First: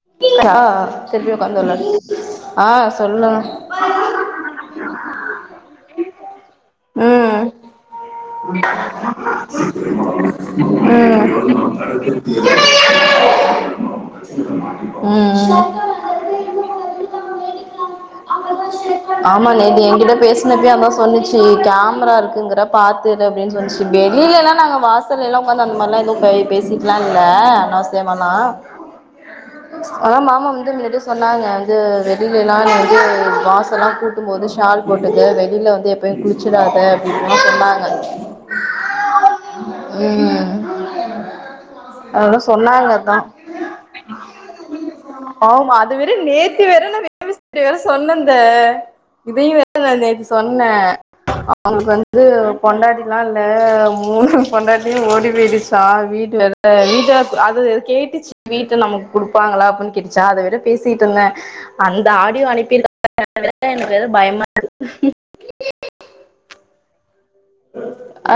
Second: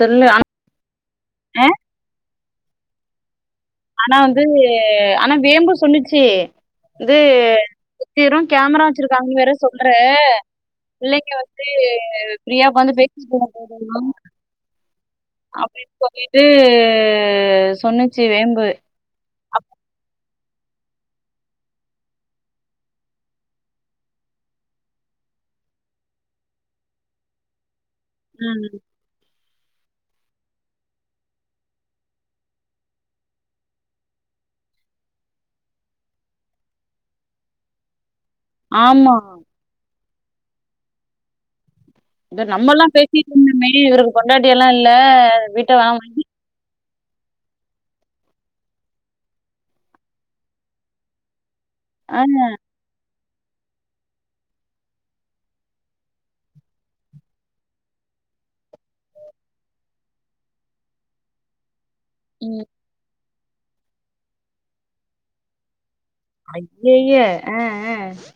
சொல்லு ஆனா அ ஆ சொல்லு ஆனா வந்து ஆனா வேம்பு சொன்னிச்சு வந்து ம் வெறு கேமரா வச்சிருக்காங்கன் வேற சொல்ற ம் பிள்ளைங்க வந்து பிரியா வந்து பேச [inaudible] ம் அப்டின் சொல்லிட்டு சொன்னுச்சு வேம்பு ஆமா நேத்து என்கிட்ட பேசுனப்பே அதா சொன்னுச்சு கேமரா இருக்குங்கற பாத்து இரு அப்டின் சொன்ச்சு வெளிலலா நாங்க வாசல் எல்லா உக்காந்து அந்த மார்லா எது பே பேசிக்லா இல்ல தேவண்ணா ம். ஆனா மாமா வந்து முன்னாடி சொன்னாங்க வந்து வெளிலேலா நீ வந்து வாசல்லா கூ ட்டும் போது ஷால் போட்டுக்க வெளில வந்து எப்பயு குளிச்சிடாத அப்டின்லா சொன்னாங்க ஆமா ம் அதல்லா இது நம்மலாம் சொன்னாங்கதா பேசிட்டு இருந்தோமே இவருக்கு பொண்டாட்டியெல்லாம் இல்ல வீட்ட ஆமா அது வேணா வேற நேத்தி வேற வேற [inaudible] சொன்னந்த இதையு வேற நா நேத்தி சொன்ன அவுங்ளுக் வந்து ஆ து பொண்டாட்டி லா இல்ல மூணு பொண்டாட்டியு ஓடி போயிடுச்சா வீட்டு வேற வீட்டு அது கேட்டுச்சு வீட்ட நமக்கு குடுப்பாங்களா அப்டின்னு கேட்டுச்சா அத வேற பேசிட்டு இருந்தே அந்த ஆடியோ ம். அனுப்பி [inaudible] எனக்கு வேற பயமா இருக்கு ஐய்யேய ஆ அ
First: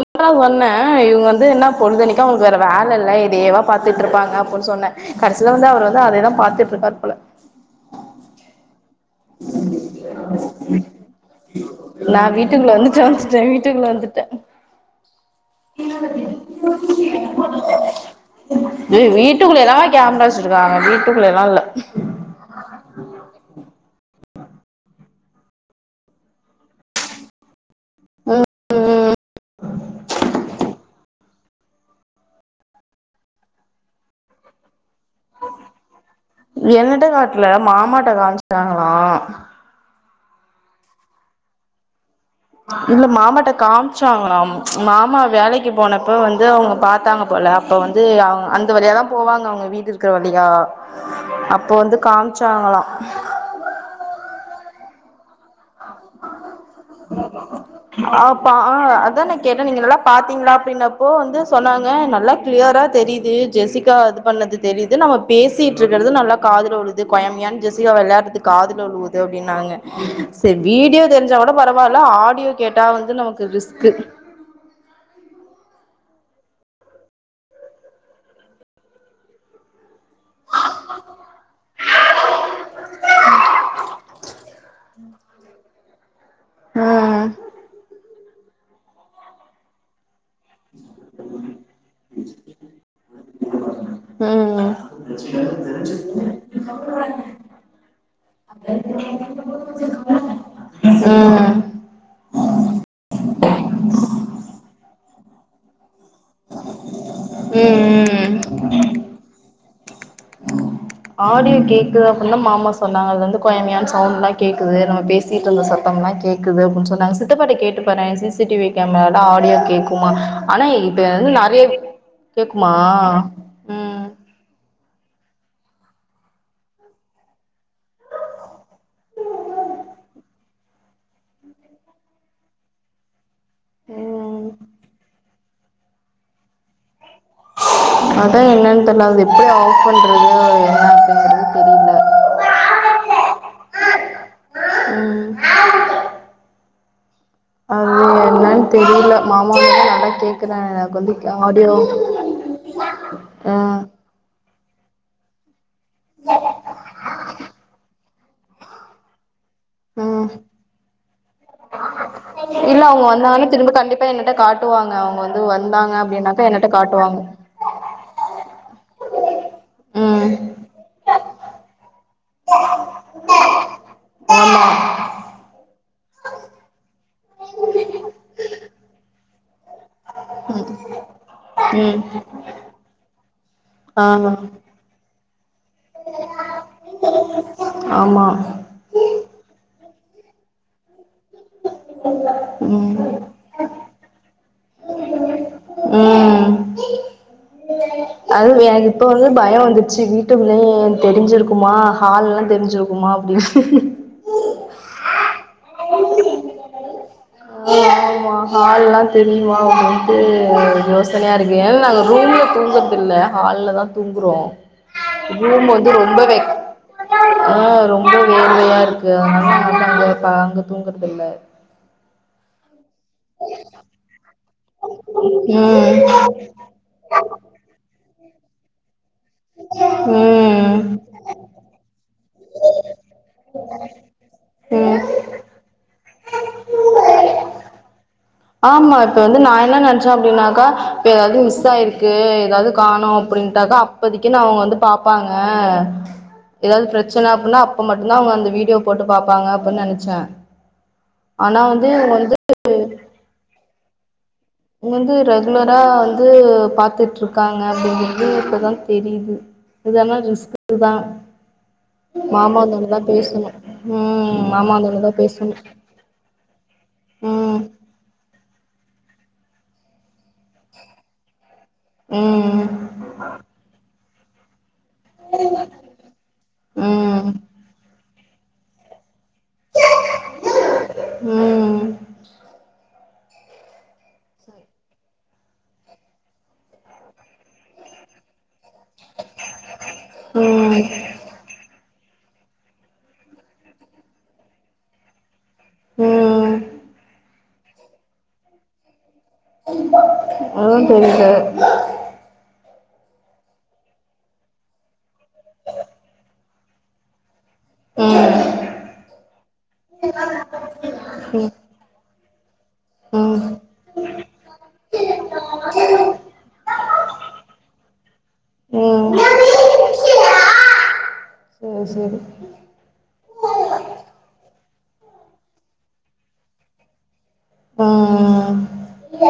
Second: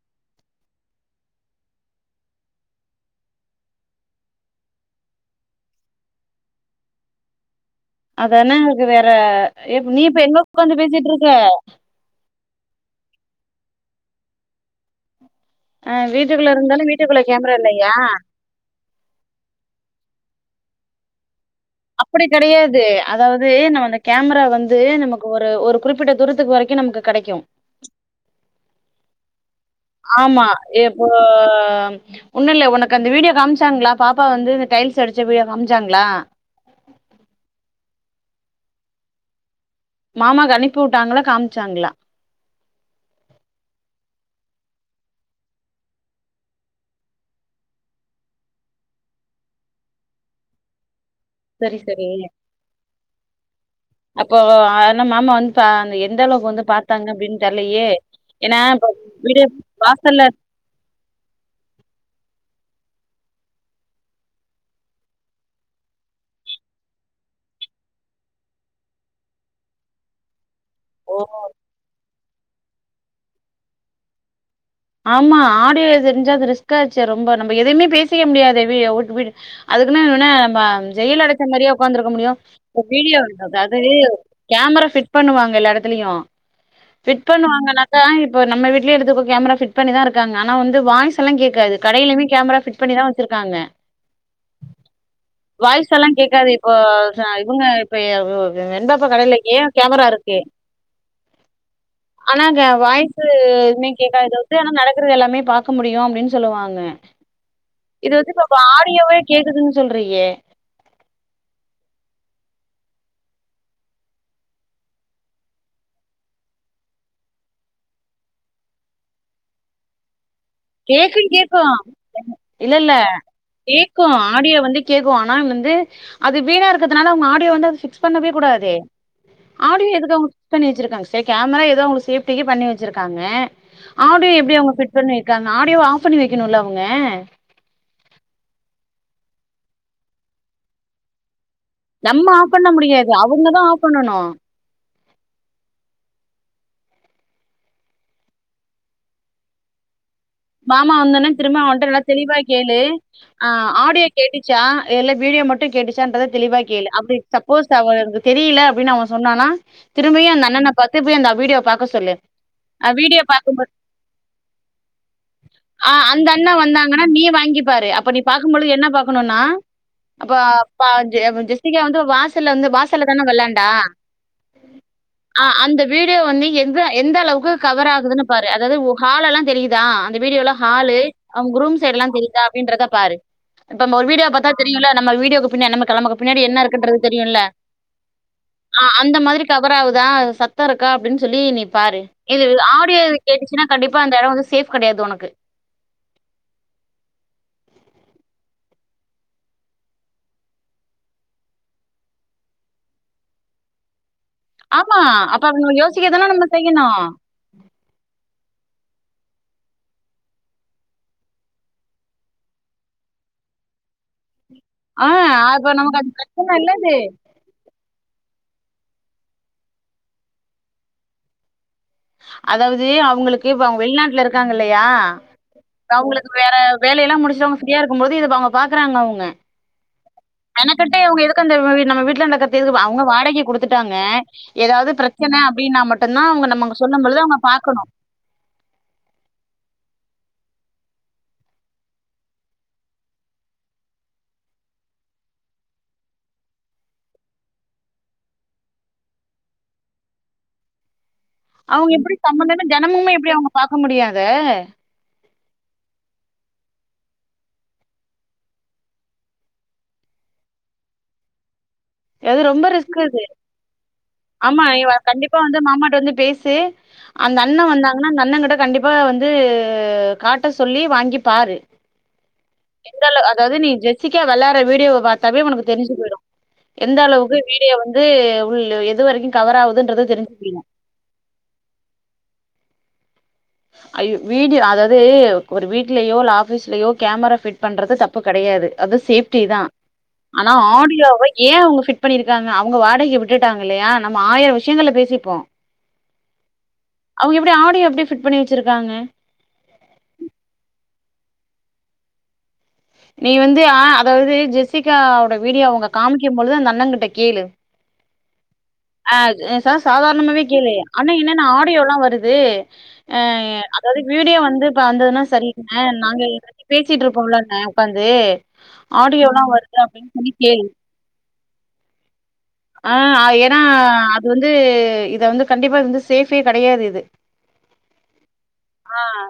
ஒன்ட்டதா சொன்னே இவங்க வந்து என்ன பொழுதேன்னைக்கு அவங்களுக்கு வேற வேலை இல்ல இதயேவா பாத்துட்டு இருப்பாங்க அப்டின்னு சொன்னே கடைசில வந்து அவர் வந்து அதேதா பாத்துட்டு இருக்காரு போல அதானா எனக்கு வேற நீ இப்ப எங்க உக்காந்து பேசிட்டு இருக்க நா வீட்டுக்குள்ள வந்துட்ட வந்துட்ட வீட்டுக்குள்ள வந்துட்ட [unintelligible] அ வீட்டுக்குள்ள இருந்தாலும் வீட்டுக்குள்ள கேமரா இல்லையா? இது வீட்டுக்குள்ள எல்லாமா கேமரா வச்சிருக்காங்க வீட்டுக்குள்ள எல்லா இல்ல அப்படி கடையாது அதாவது நம்ம அந்த கேமரா வந்து நமக்கு ஒரு ஒரு குறிப்பிட்ட தூரத்துக்கு வரைக்கு நமக்கு கடைக்கும் ம், ம் ஆமா எப்போ ஒன்னு இல்ல உனக்கு அந்த வீடியோ காமிச்சாங்களா பாப்பா வந்து இந்த டைல்ஸ் அடிச்ச வீடியோ காமிச்சாங்களா என்னட்ட காட்ல மாமாட்ட காமிச்சக்காங்களா மாமாக்கு அனுப்பி வுட்டாங்களா காமிச்சாங்களா இல்ல மாமாட்ட காமிச்சாங்க மாமா வேலைக்கு போனப்ப வந்து அவங்க பாத்தாங்க போல அப்ப வந்து அவ அந்த போவாங்க அவங்க வீடு இருக்கிற வழியா அப்போ சரி, வந்து சரி. காமிச்சாங்களா அப்போ ஆன மாமா வந் ப்ப அந்த எந்த அளவுக்கு வந்து பாத்தாங்க அப்டின்னு தெரிலையே ஆப்பா ஏன்னா இப்ப வீடியோ வாசல்ல இப்போ வந்து சொன்னாங்க நல்லா கிளியரா தெரியுது ஜெசிகா இது பண்ணது தெரியுது நம்ம பேசிட்டு இருக்கறது நல்லா காதுல விழுது கொயமியன்னு ஜெசிகா விளையாட்றது காதுல வுழுவுது அப்டின்னாங்க சேரி வீடியோ ஓ! தெரிஞ்ச கூட பரவாயில்ல ஆடியோ கேட்டா வந்து நமக்கு ரிஸ்க்கு ஆமா ஆடியோ தெரிஞ்சா அது ரிஸ்காச்சே ரொம்ப நம்ம எதவுமே பேசிக்க முடியாத வீடி வீடு அதுக்குன்னு என்ன நம்ம ஜெயில்ல அடைச்ச மாரியே உக்காந்துருக்க முடியு ஒரு வீடியோ அதாவது கேமரா ஃபிட் பண்ணுவாங்க எல்லா எடத்துலயலையு ஃபிட் ம் பண்ணுவாங்கனாக்கா இப்ப நம்ம வீட்லயே எத்துக்கே கேமரா ஃபிட் பண்ணிதா இருக்காங்க ஆனா வந்து வாய்ஸ் எல்லா கேக்காது கடையிலமே கேமரா ஃபிட் பண்ணிதா வச்சிருக்காங்க ம் வாய்ஸ் எல்லா கேட்காது இப்போ இவங்க இப்ப வெண்பா அப்பா கடையிலயே கேமரா இருக் கு ம் ஆனா க வாய்ஸ் எதுமே கேக்காது தவித் து ஆனா நடக்கறது எல்லாமே பாக்க முடியு அப்டின்னு சொல்லுவாங்க ம், ம் இது வந்து இப்ப வா ஆடியோவே கேக்குதுன்னு சொல்றீயே ஆடியோ கேக்குது அப்டின்னுதா மாமா சொன்னாங்க அது வந்து கொயமியன்னு சவுண்ட்ல்லா கேக்குது நம்ம பே சிட்டு இருந்த சத்தம் எல்லா கேக்குது அப்டின்னு சொன்னாங்க சித்தப்பாட்ட கேட்டுப்பாரு சி சி டி வி கேமரால ஆடியோ கேக்குமா ஆனா இப்ப கேக்கு வந்து கேக்கு நறைய, கேக்குமா இல்ல இல்ல ம் கேக்கு ஆடியோ வந்து கேக்கு ஆனா வந்து அது வீணா இருக்கிறதுனால அவங்க ஆடியோ வந்து அத பிக்ஸ் பண்ணவே கூடாதே ஆடியோ எதுக்கு அவங்க பிக்ஸ் பண்ணி வச்சிருக்காங்க சேரி கேமரா ஏதோ அவங்களுக்கு சேஃப்டிக்கு பண்ணி வச்சிருக்காங்க ஆடியோ ம் எப்டி அவங்க ஃபிட் பண்ணிருக்காங்க ஆடியோவ ஆஃப் பண்ணி வைக்கணும்ல அவங்க அதா என்னன் தெர்ல அது எப்டி ஆஃப் பண்றது என்ன அப்டிங்கறது தெரில நம்ம ஆஃப் பண்ண முடியாது அவுங்கதா ஆஃப் பண்ணனு ம் அது என்னன் தெரியல மாமா வந்தாருன கேக் மாமா வந்தனோ திரும்ப அவன்ட்ட நல்லா தெளிவா கேளு ஆ ஆடியோ கேட்டுச்சா எல்ல வீடியோ மட்டு கேட்டுச்சான்றத தெளிவா கேளு அப்டி சப்போஸ் அவரு எனக்கு தெரியல அப்டின் அவ சொன்னானா திரும்பயு ம் அந்த அண்ணன பத்துப்பி அந்த வீடியோவ பாக்க சொல்லு அவ்வீடியோ பாக்கும்போ ப்ப என்னட காட்டுவாங்க அவுங்க வந் ஆ அந்த அண்ணா வந்தாங்கனா நீ வாங்கிப்பாரு அப்ப நீ பாக்கும்பொழுது என்ன பாக்கணுனா ம் அப்ப பாவ்சே அப்ப ஜெஸ்பிகா வந்து வாசல்ல வந்து வாசல்ல தான வெளாண்டா ஆ அந்த வீடியோ வந்து எந்த எந்த அளவுக்கு கவர் ஆகுதுனு பாரு அதாவ்து ஒ ஹாலலா தெரியிதா அந்த வீடியோல‌ ஹாலு அவுங் ரூம் ம் சைட்ல்லா தெரிதா அப்டின்றத பாரு இப் நம்ம ஆ ஒரு வீடியோ பாத்த தெ ரியுல நம்ம வீடியோக்கு பின்ன நம்ம கிழமக்கு பின்னாடி என்ன இர்க்கூன்றது தெரியுல ஆமா ஆ அந்த மாதிரி கபராவுதா சத் தருக்கா அப்டின் சொல்லி நீ பாரு இது ம் ஆடியோ கேட்டுச்சுன்னா கண்டிப்பா அந்தட வந்து சேஃப் கெடையாது ஒனக்கு ம் அது என்க் இப்ப வந்து பய வந்துச்சு வீட்டுக்குள்ளயே தெரிஞ்சிருக்குமா ஹால்லா தெரிஞ்சிருக் குமா அப்டி ஆமா அப்ப அவனுகள யோசிக்கதனா நம்ப செய்யணு குமா ஹால்லா தெரியுமா அப்டின்ட்டு யோசனையா இருக்கு ஏனா நாங்க ரூமுல தூங்கற்தில்ல ஹால்ல தா தூங்குறோ ஆ ரூம் அப்ப வந்து நமக்கு அது ரொம்ப வெக் பிரச்சன இல்ல. ம் ரொம்ப வேர்வையா இருக்கு அதனால் ப அங்க தூங்கற்தில்ல அதாவது அவுங்களுக்கு இப்ப அவுங்க வெள்நாட்ல இருக்காங்க இல்லையா ம் அவுங்களுக்கு வேற வேலைலா முடிச்சிட்டு அவுங்க ஃபிரியா இருக்கும் போது இது இப்ப அவுங்க பாக்றாங்க அவுங் ம் மெனகெட்டு இவுங்க எதுக்கு அந்த நம்ம வீட்ல நடக்க தெது அவுங்க வாடகை குடுத்துட்டாங்க எதாவ்து ம் பிரச்சன அப்டினா மட்டுந்தா அவுங்க நம்ம சொன்னம்பொழுது அவுங்க பாக்கணு ஆமா இப்ப வந்து நா என்ன நென்ச்ச அப்டின்னாக்கா இப்ப ஏதாவ்து மிஸ் ஆயிருக்கு ஏதாவ்து காணோ அப்டின்ட்டாக்கா இப்போதிக்குனா அவுங்க வந்து பாப்பாங்க எதாது பிரச்சன அப்பனா அப்ப மட்டுந்தா அவுங்க அந்த வீடியோ போட்டு பாப்பாங்க அப்டின் நெனச்சே ஆனா வந்து அவுங்க இவுங்க எப்டி வந்து சம்பந்தமே தெனமுமே எப்டி அவுங்க பாக்க முடியு அத இங்க வந்து ரெகுலரா வந்து பாத்துட்ருக்காங்க அப்டிங்கறது இப்பதா தெரியிது இத் தான ரிஸ்கு தா எது மாமா ரொம்ப வந்தோனதா ரிஸ்கிது பேசணு ம் ஆமா மாமா இவ வந்தோனதா கண்டிப்பா பேசணு வந்து மாமாட்ட வந்து பேசு அந்த ம் அண்ணன் வந்தாங்கன்னா அந்த அண்ணகிட்ட கண்டிப்பா வந்து காட்ட சொல்லி வாங்கி பாரு ம் எந்தளவு அதாவ்து நீ ஜெஸ்ஸிக்கா வெளாற வீடியோவ பாத்தாவே உனக்கு தெரிஞ்சு போய் எந்த ம் அளவுக்கு வீடியோ வந்து உள் எது வரைக்கு கவர் ஆவுதுன்றது தெரிஞ்சுக்கிருலா ம் ஐயோ வீடியோ அதாவது ஒரு வீட்லயோ இல்ல ஆஃபீஸ்லயோ கேமரா ஃபிட் பண்றது தப்பு கெடையாது அது சேப்டி தா ஆனா ம் ஆடியோவை ஏ அவுங்க பிட் பண்ணியிருக்காங்க அவுங்க வாடகை விட்டுட்டாங்க இல்லையா நம்ம ஆயிர விஷயங்கள்ல பேசிப்போ ம் அவுங்க எப்டி ஆடியோ எப்டி பிட் பண்ணி வச்சிருக்காங்க ஆ தோழி சேரி நீ வந்து அ அதாவது ஜெசிகாவோட வீடியோ அவுங்க காமிக்கும்பொழுது அந்த அண்ணங்கிட்ட கேளு ம் அது ச சாதாரணமாவே கேளு அண்ணே என்னண்ணா ம் ஆடியோ எல்லா வருது ம் அ ம் அதாவது வீடியோ வந்து இப்ப வந்ததுன்னா சரிண்ணே நாங்க பேசிட்ருப்போம்லண்ண உக்காந்து ஆடியோல்லா வருது அப்டின்னு சொல்லி கேளு ஆ சேரி ஆ அ ஏன்னா சேரி அது வந்து இத வந்து கண்டிப்பா இது வந்து சேஃபே கிடையாது இது ம்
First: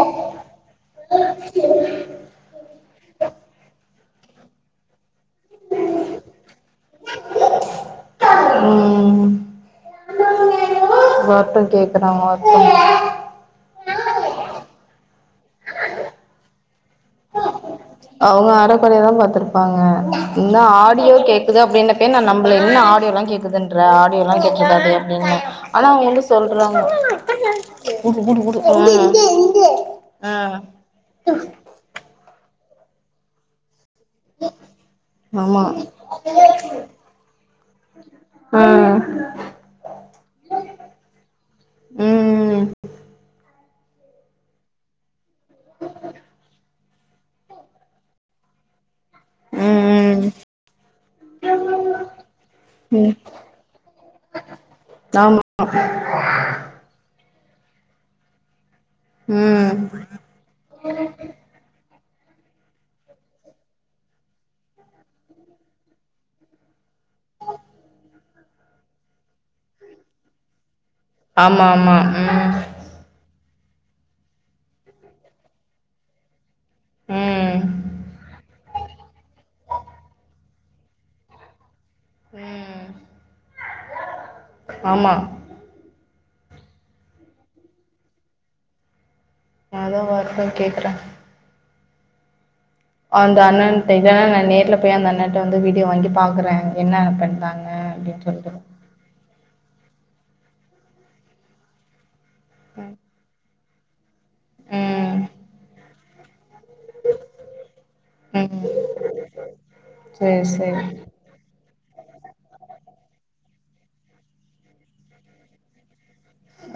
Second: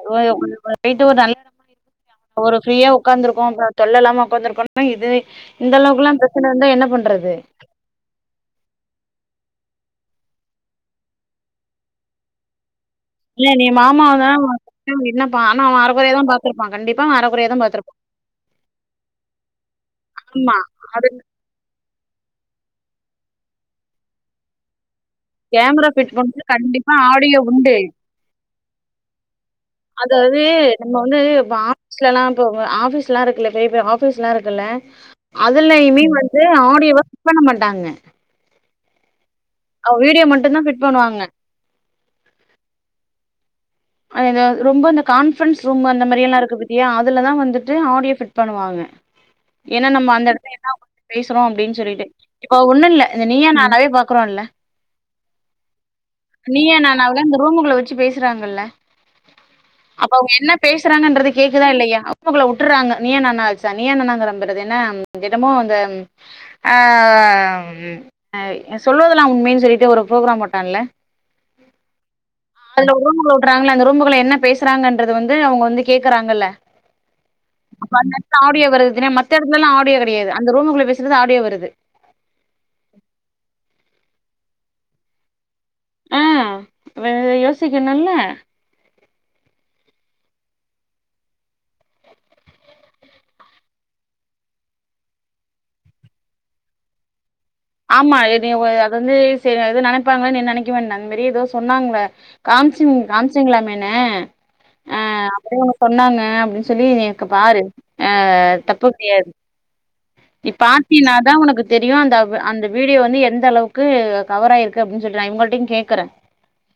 அ வட்டு [inaudible] ஒரு ஃப்ரீயா உக்காருக்கு அ தொல்ல இல்லாம உக்காந்துருக்கணும்னா இதுவு இந்தளவுக்குல்லாம் பிரச்சனருந்தா என்ன பண்றது ம் எல்லார்க்கும்‌ கேக்குற மாதிரி இல்ல நீ மாமாவ தா என்னப்பா ஆனா அவெ அரக்குறையா தா பாத்துருப்பா கண்டிப்பா அரக்குறைய தா பாத்துருப்பா அவங்க அரகுறையாதா பாத்துருப்பாங்க ஆமா இந்தா அது ஆடியோ கேக் குது அப்டினப்பயே நம்பல என்ன ஆடியோலா கேக்குதுன்றா ஆடியோலா கேட்றுக்காது கேமரா ஆனா அவுங்க ஃபிட் வந்து பண்ணது சொல்றாங்க கண்டிப்பா ஆடியோ உண்டு ம் அதாவது நம்ம வந்து இப்ப ஆபீஸ்ல்லா இருக்குல்ல பெரிய பெரிய ஆபி ஸுலாம் இருக்குல்ல ஆமா அதுலயுமே வந்து ஆடியோ பிட் பண்ண மாட்டாங்க ம் அவ வீடியோ மட்டுந்தா ஃபிட் பண்ணுவாங்க ம் இந்த ரொம்ப அந்த கான்ஃபரன்ஸ் ரூம் அந்த மாதிரி எல்லா இருக்கு பத்தியா அதுலதா வந்துட்டு ஆடியோ ஃபிட் பண்ணுவாங்க ஏன்னா நம்ம அந்த ம் இடத்துல எதாது பத்தி பேசுறோம் அப்டின்னு சொல்லிட்டு இப்ப ஒன்னு இல்ல ம் ம் இந்த நீயா நானாவே பாக்குறோம்ல்ல ஆமா நீயா நானேல இந்த ரூமுக்குள்ள வச்சி பேசுறாங்கல ம் அப்ப அவுங்க என்ன பேசுறாங்கன்றது கேக்குதா இல்லயா ரூமுக்குள்ள வுட்டுறாங்க நீயா நானா ஆச்சா நீயா நானாங்றேன்பாறு என்ன தினமும் அந்த அ ம் அ சொல்லவதெல்லாம் உண்மைன்னு சொல்லிட்டு ஒரு ப்ரோக்ராம் போட்டான்ல ஆமா ஆமா ம் ஒரு ரூமுகுள்ள வுட்டுறாங்க அந்த ரூமுகுள்ள என்ன பேசுறாங்கன்றது வந்து அவுங்க வந்து கேக்குறாங்கல்ல ம் அப்ப அந்த இடத்து ஆடியோ வருதுன்னா மத்த இடத்துலலா ஆடியோ கெடையாது அந்த ரூமுக்குள்ள பேசுறது ஆடியோ வருது ம் ஆமா ஆ அவ அத யோசிக்கணுல [unintelligible] கேக்குறே அந்த அண்ணன்ட்டா நா நேர்ல போய் அந்த அண்ணன்ட்ட வந்து வீடியோ வாங்கி பாக்குறேங்க என்ன பண்றாங்க ஆமா அப்டின்னு எது சொல்ட்டு அத வந்து சேரி எது நெனைப்பாங்களேன்னு நீ நெனைக்குவே அந்த மாரி ஏதோ சொன்னாங்க ராம்சிங் ராம்சிங்களாமேனு ஆ ம் அப்டியே அவுங்க சொன்னாங்க அப்டின்னு சொல்லி நீ பாரு அ தப்பு ம் கெடையாது சேரி நீ சேரி பாத்தினாதா உனக்கு தெரியு அந்த அந்த வீடியோ வந்து எந்த அளவுக்கு கவர் ஆயிருக்கு அப்டின்னு சொல்லிட்டு நா இவங்கட்டயு கேக்குறே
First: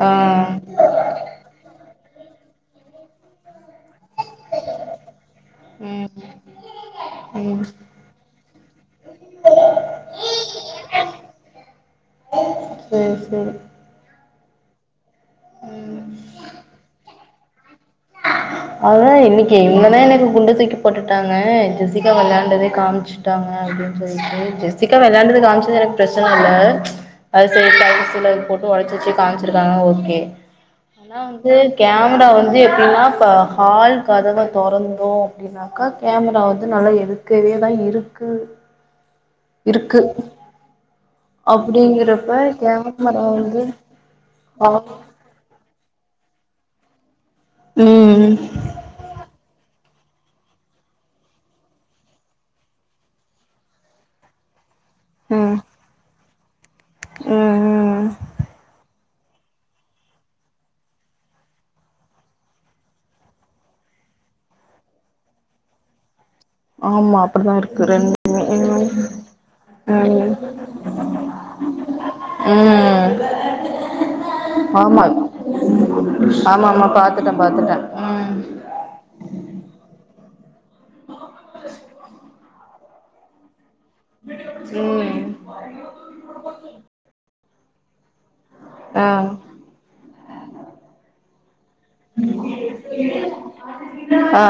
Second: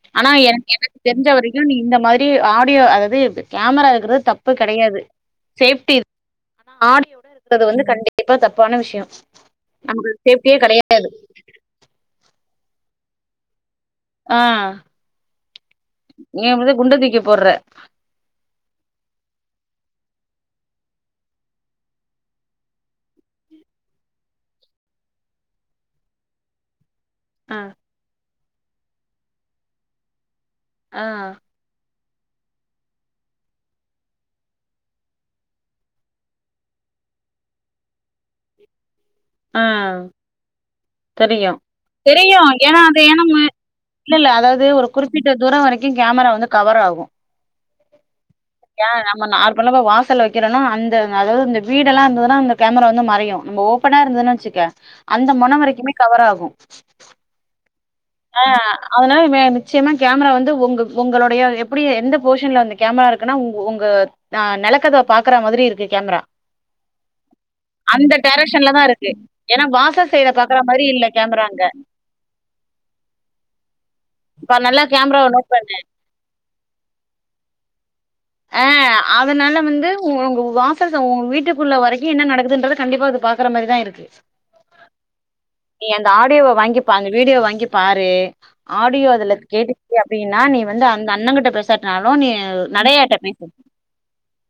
ஆ ஆனா எனக்கு எனக்கு தெரிஞ்ச வரைக்கு நீ இந்த மாதிரி ஆ டியோ அதாது கேமரா இருக்கிறது தப்பு கெடையாது சேஃப்டி ம் ஆனா ஆடியோட இருக்கது ம் வந்து கண்டிப் தப்பான விஷ்யோ நமக்கு சேஃப்டியே கடயாது சேர் சேரி ஆ நீ அப்டிதா குண்டத்தூக்கி போட்ற அதா இன்னிக்கி இன்னதா எனக்கு குண்டு தூக்கி போட்டுட்டாங்க ஜெசிகா வெளயாண்டதே காம்ச்சு ட்டாங்க அப்டின் சொல்லிட்டு ஜெசிக்கா வெளயாண்டது காம்ச்சது எனக்கு ப்ரச்சன இல்ல அது ஆ சில [unintelligible] சில போட்டு ஒடச்சிர்ச்சு காம்ச்சிருக்காங்க ஓக்கே ஆ ஆனா வந்து கேமரா வந்து எப்டின்னா இப்ப ஹால் கதவ தொறந்தோ அப்டின்னா அக்கா கேமரா வந்து நல்லா எதுர்க்கவேதா இருக்கு ஆ இருக்கு தெரியு தெரியு அப்டிங்கிறப்ப ஏனா அதயே கேமரா நம்ம வந்து இல்லல்ல அதாவுது ஆ ஒரு குறிப் பிட்ட தூரோ வரைக்கு கேமரா வந்து கவர் ஆகும் ம் ஏ நம்ம நார்மலா போ வாசல்ல வெக்கிறனு அந்த அதாவ்து இந்த வீடெல்லா இர்ந்துதுன்னா அந்த கேமரா வந்து மறையு நம்போ ஓப் ப்பனா இருந்துதுன் வெச்சுக்க அந்த மொன ம் வரைக்குமே கவர் ஆகும் ம் ம் ஆ அதனால மே நிச்சயமா கேமரா வந்து ஒங்க ஒங்களடய எப்புடி எந்த போஷன்ல வந்துக் கேமரா இருக்குன்னா உங் உங்க நெலக்கதவ பாக்குற மாதிரி இருக்கு கேமரா ஆமா அப்டிதா இருக்கு அந்த ரெண்டுமே டேரக்க்ஷன்ல தா ம் இருக்கு ஏனா வாசல் சைட ம் பாக்கற மாரி இல்ல கேமராங்க ம் இப்ப நல்லா ஆமா கேமராவ நோட் பண்ணு ஆமா ஆமா பாத்துட்ட பாத்துட்ட ஆ அதனால வந்து உங்க வாசல்ல உங்க வீட்டுக்குள்ள வரைக்கு என்ன நடக்குதுன்றத கண்டிப்பா அது பாக்குற மாரிதா இருக்கு நீ [unintelligible] அந்த ஆடியோவ வாங்கிப்பாரு அந்த வீடியோ வாங்கி பாரு ஆடியோ ஆ அதுல கேட்டுச் அப்டின்னா நீ வந்து அந்த அண்ணங்கிட்ட பேசாட்டினாலு நீ நடயாட்ட ஆ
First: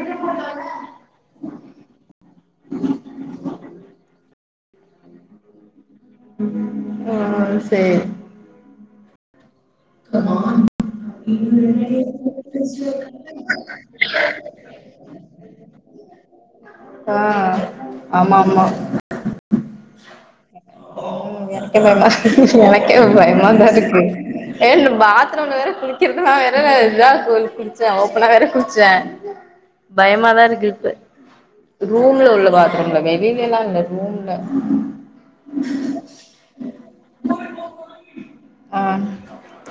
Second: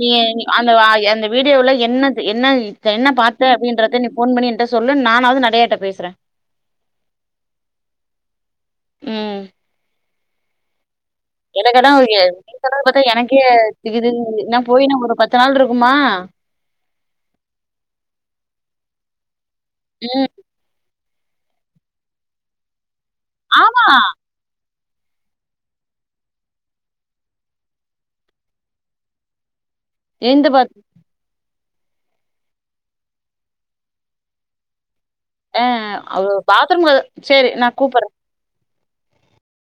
நீ அந்த ஆ அந்த வீடியோவுல என்னத் என்ன இத்த என்ன பாத்த அப்டின்றத நீ ஃபோன் பண்ணி என்ட்ட சொல்லு நானாவுது நடயாட்ட பேசுறே ஆ ஆ சேரி ம் எனக்கல்லா [unintelligible] நீ சொல்றது பாத்தா எனக்கே திகு திகுன் இருக்கு போய்னா ஒரு பத்து நாள்ருக்குமா ஆ ஆமா ஆமா ம் எனக்கென்னனா எனக்கே பயமாதா ஆமா இருக்கு ஏ இந்த பாத்ரூம்ல வேற குளிக்றதுலா வேற இதா கு குள்ச்சே ஓப்பனா வேற குள்ச்சே பயமாதா எந்த இருக்கு பாத் இப்ப ரூம்ல உள்ள பாத்ரும்ல வெளிலலா இல்ல ரூம்ல ஆ அவுரு ஒரு பாத்ரும் கதுவ சேரி நா கூப்பட்ற ஆ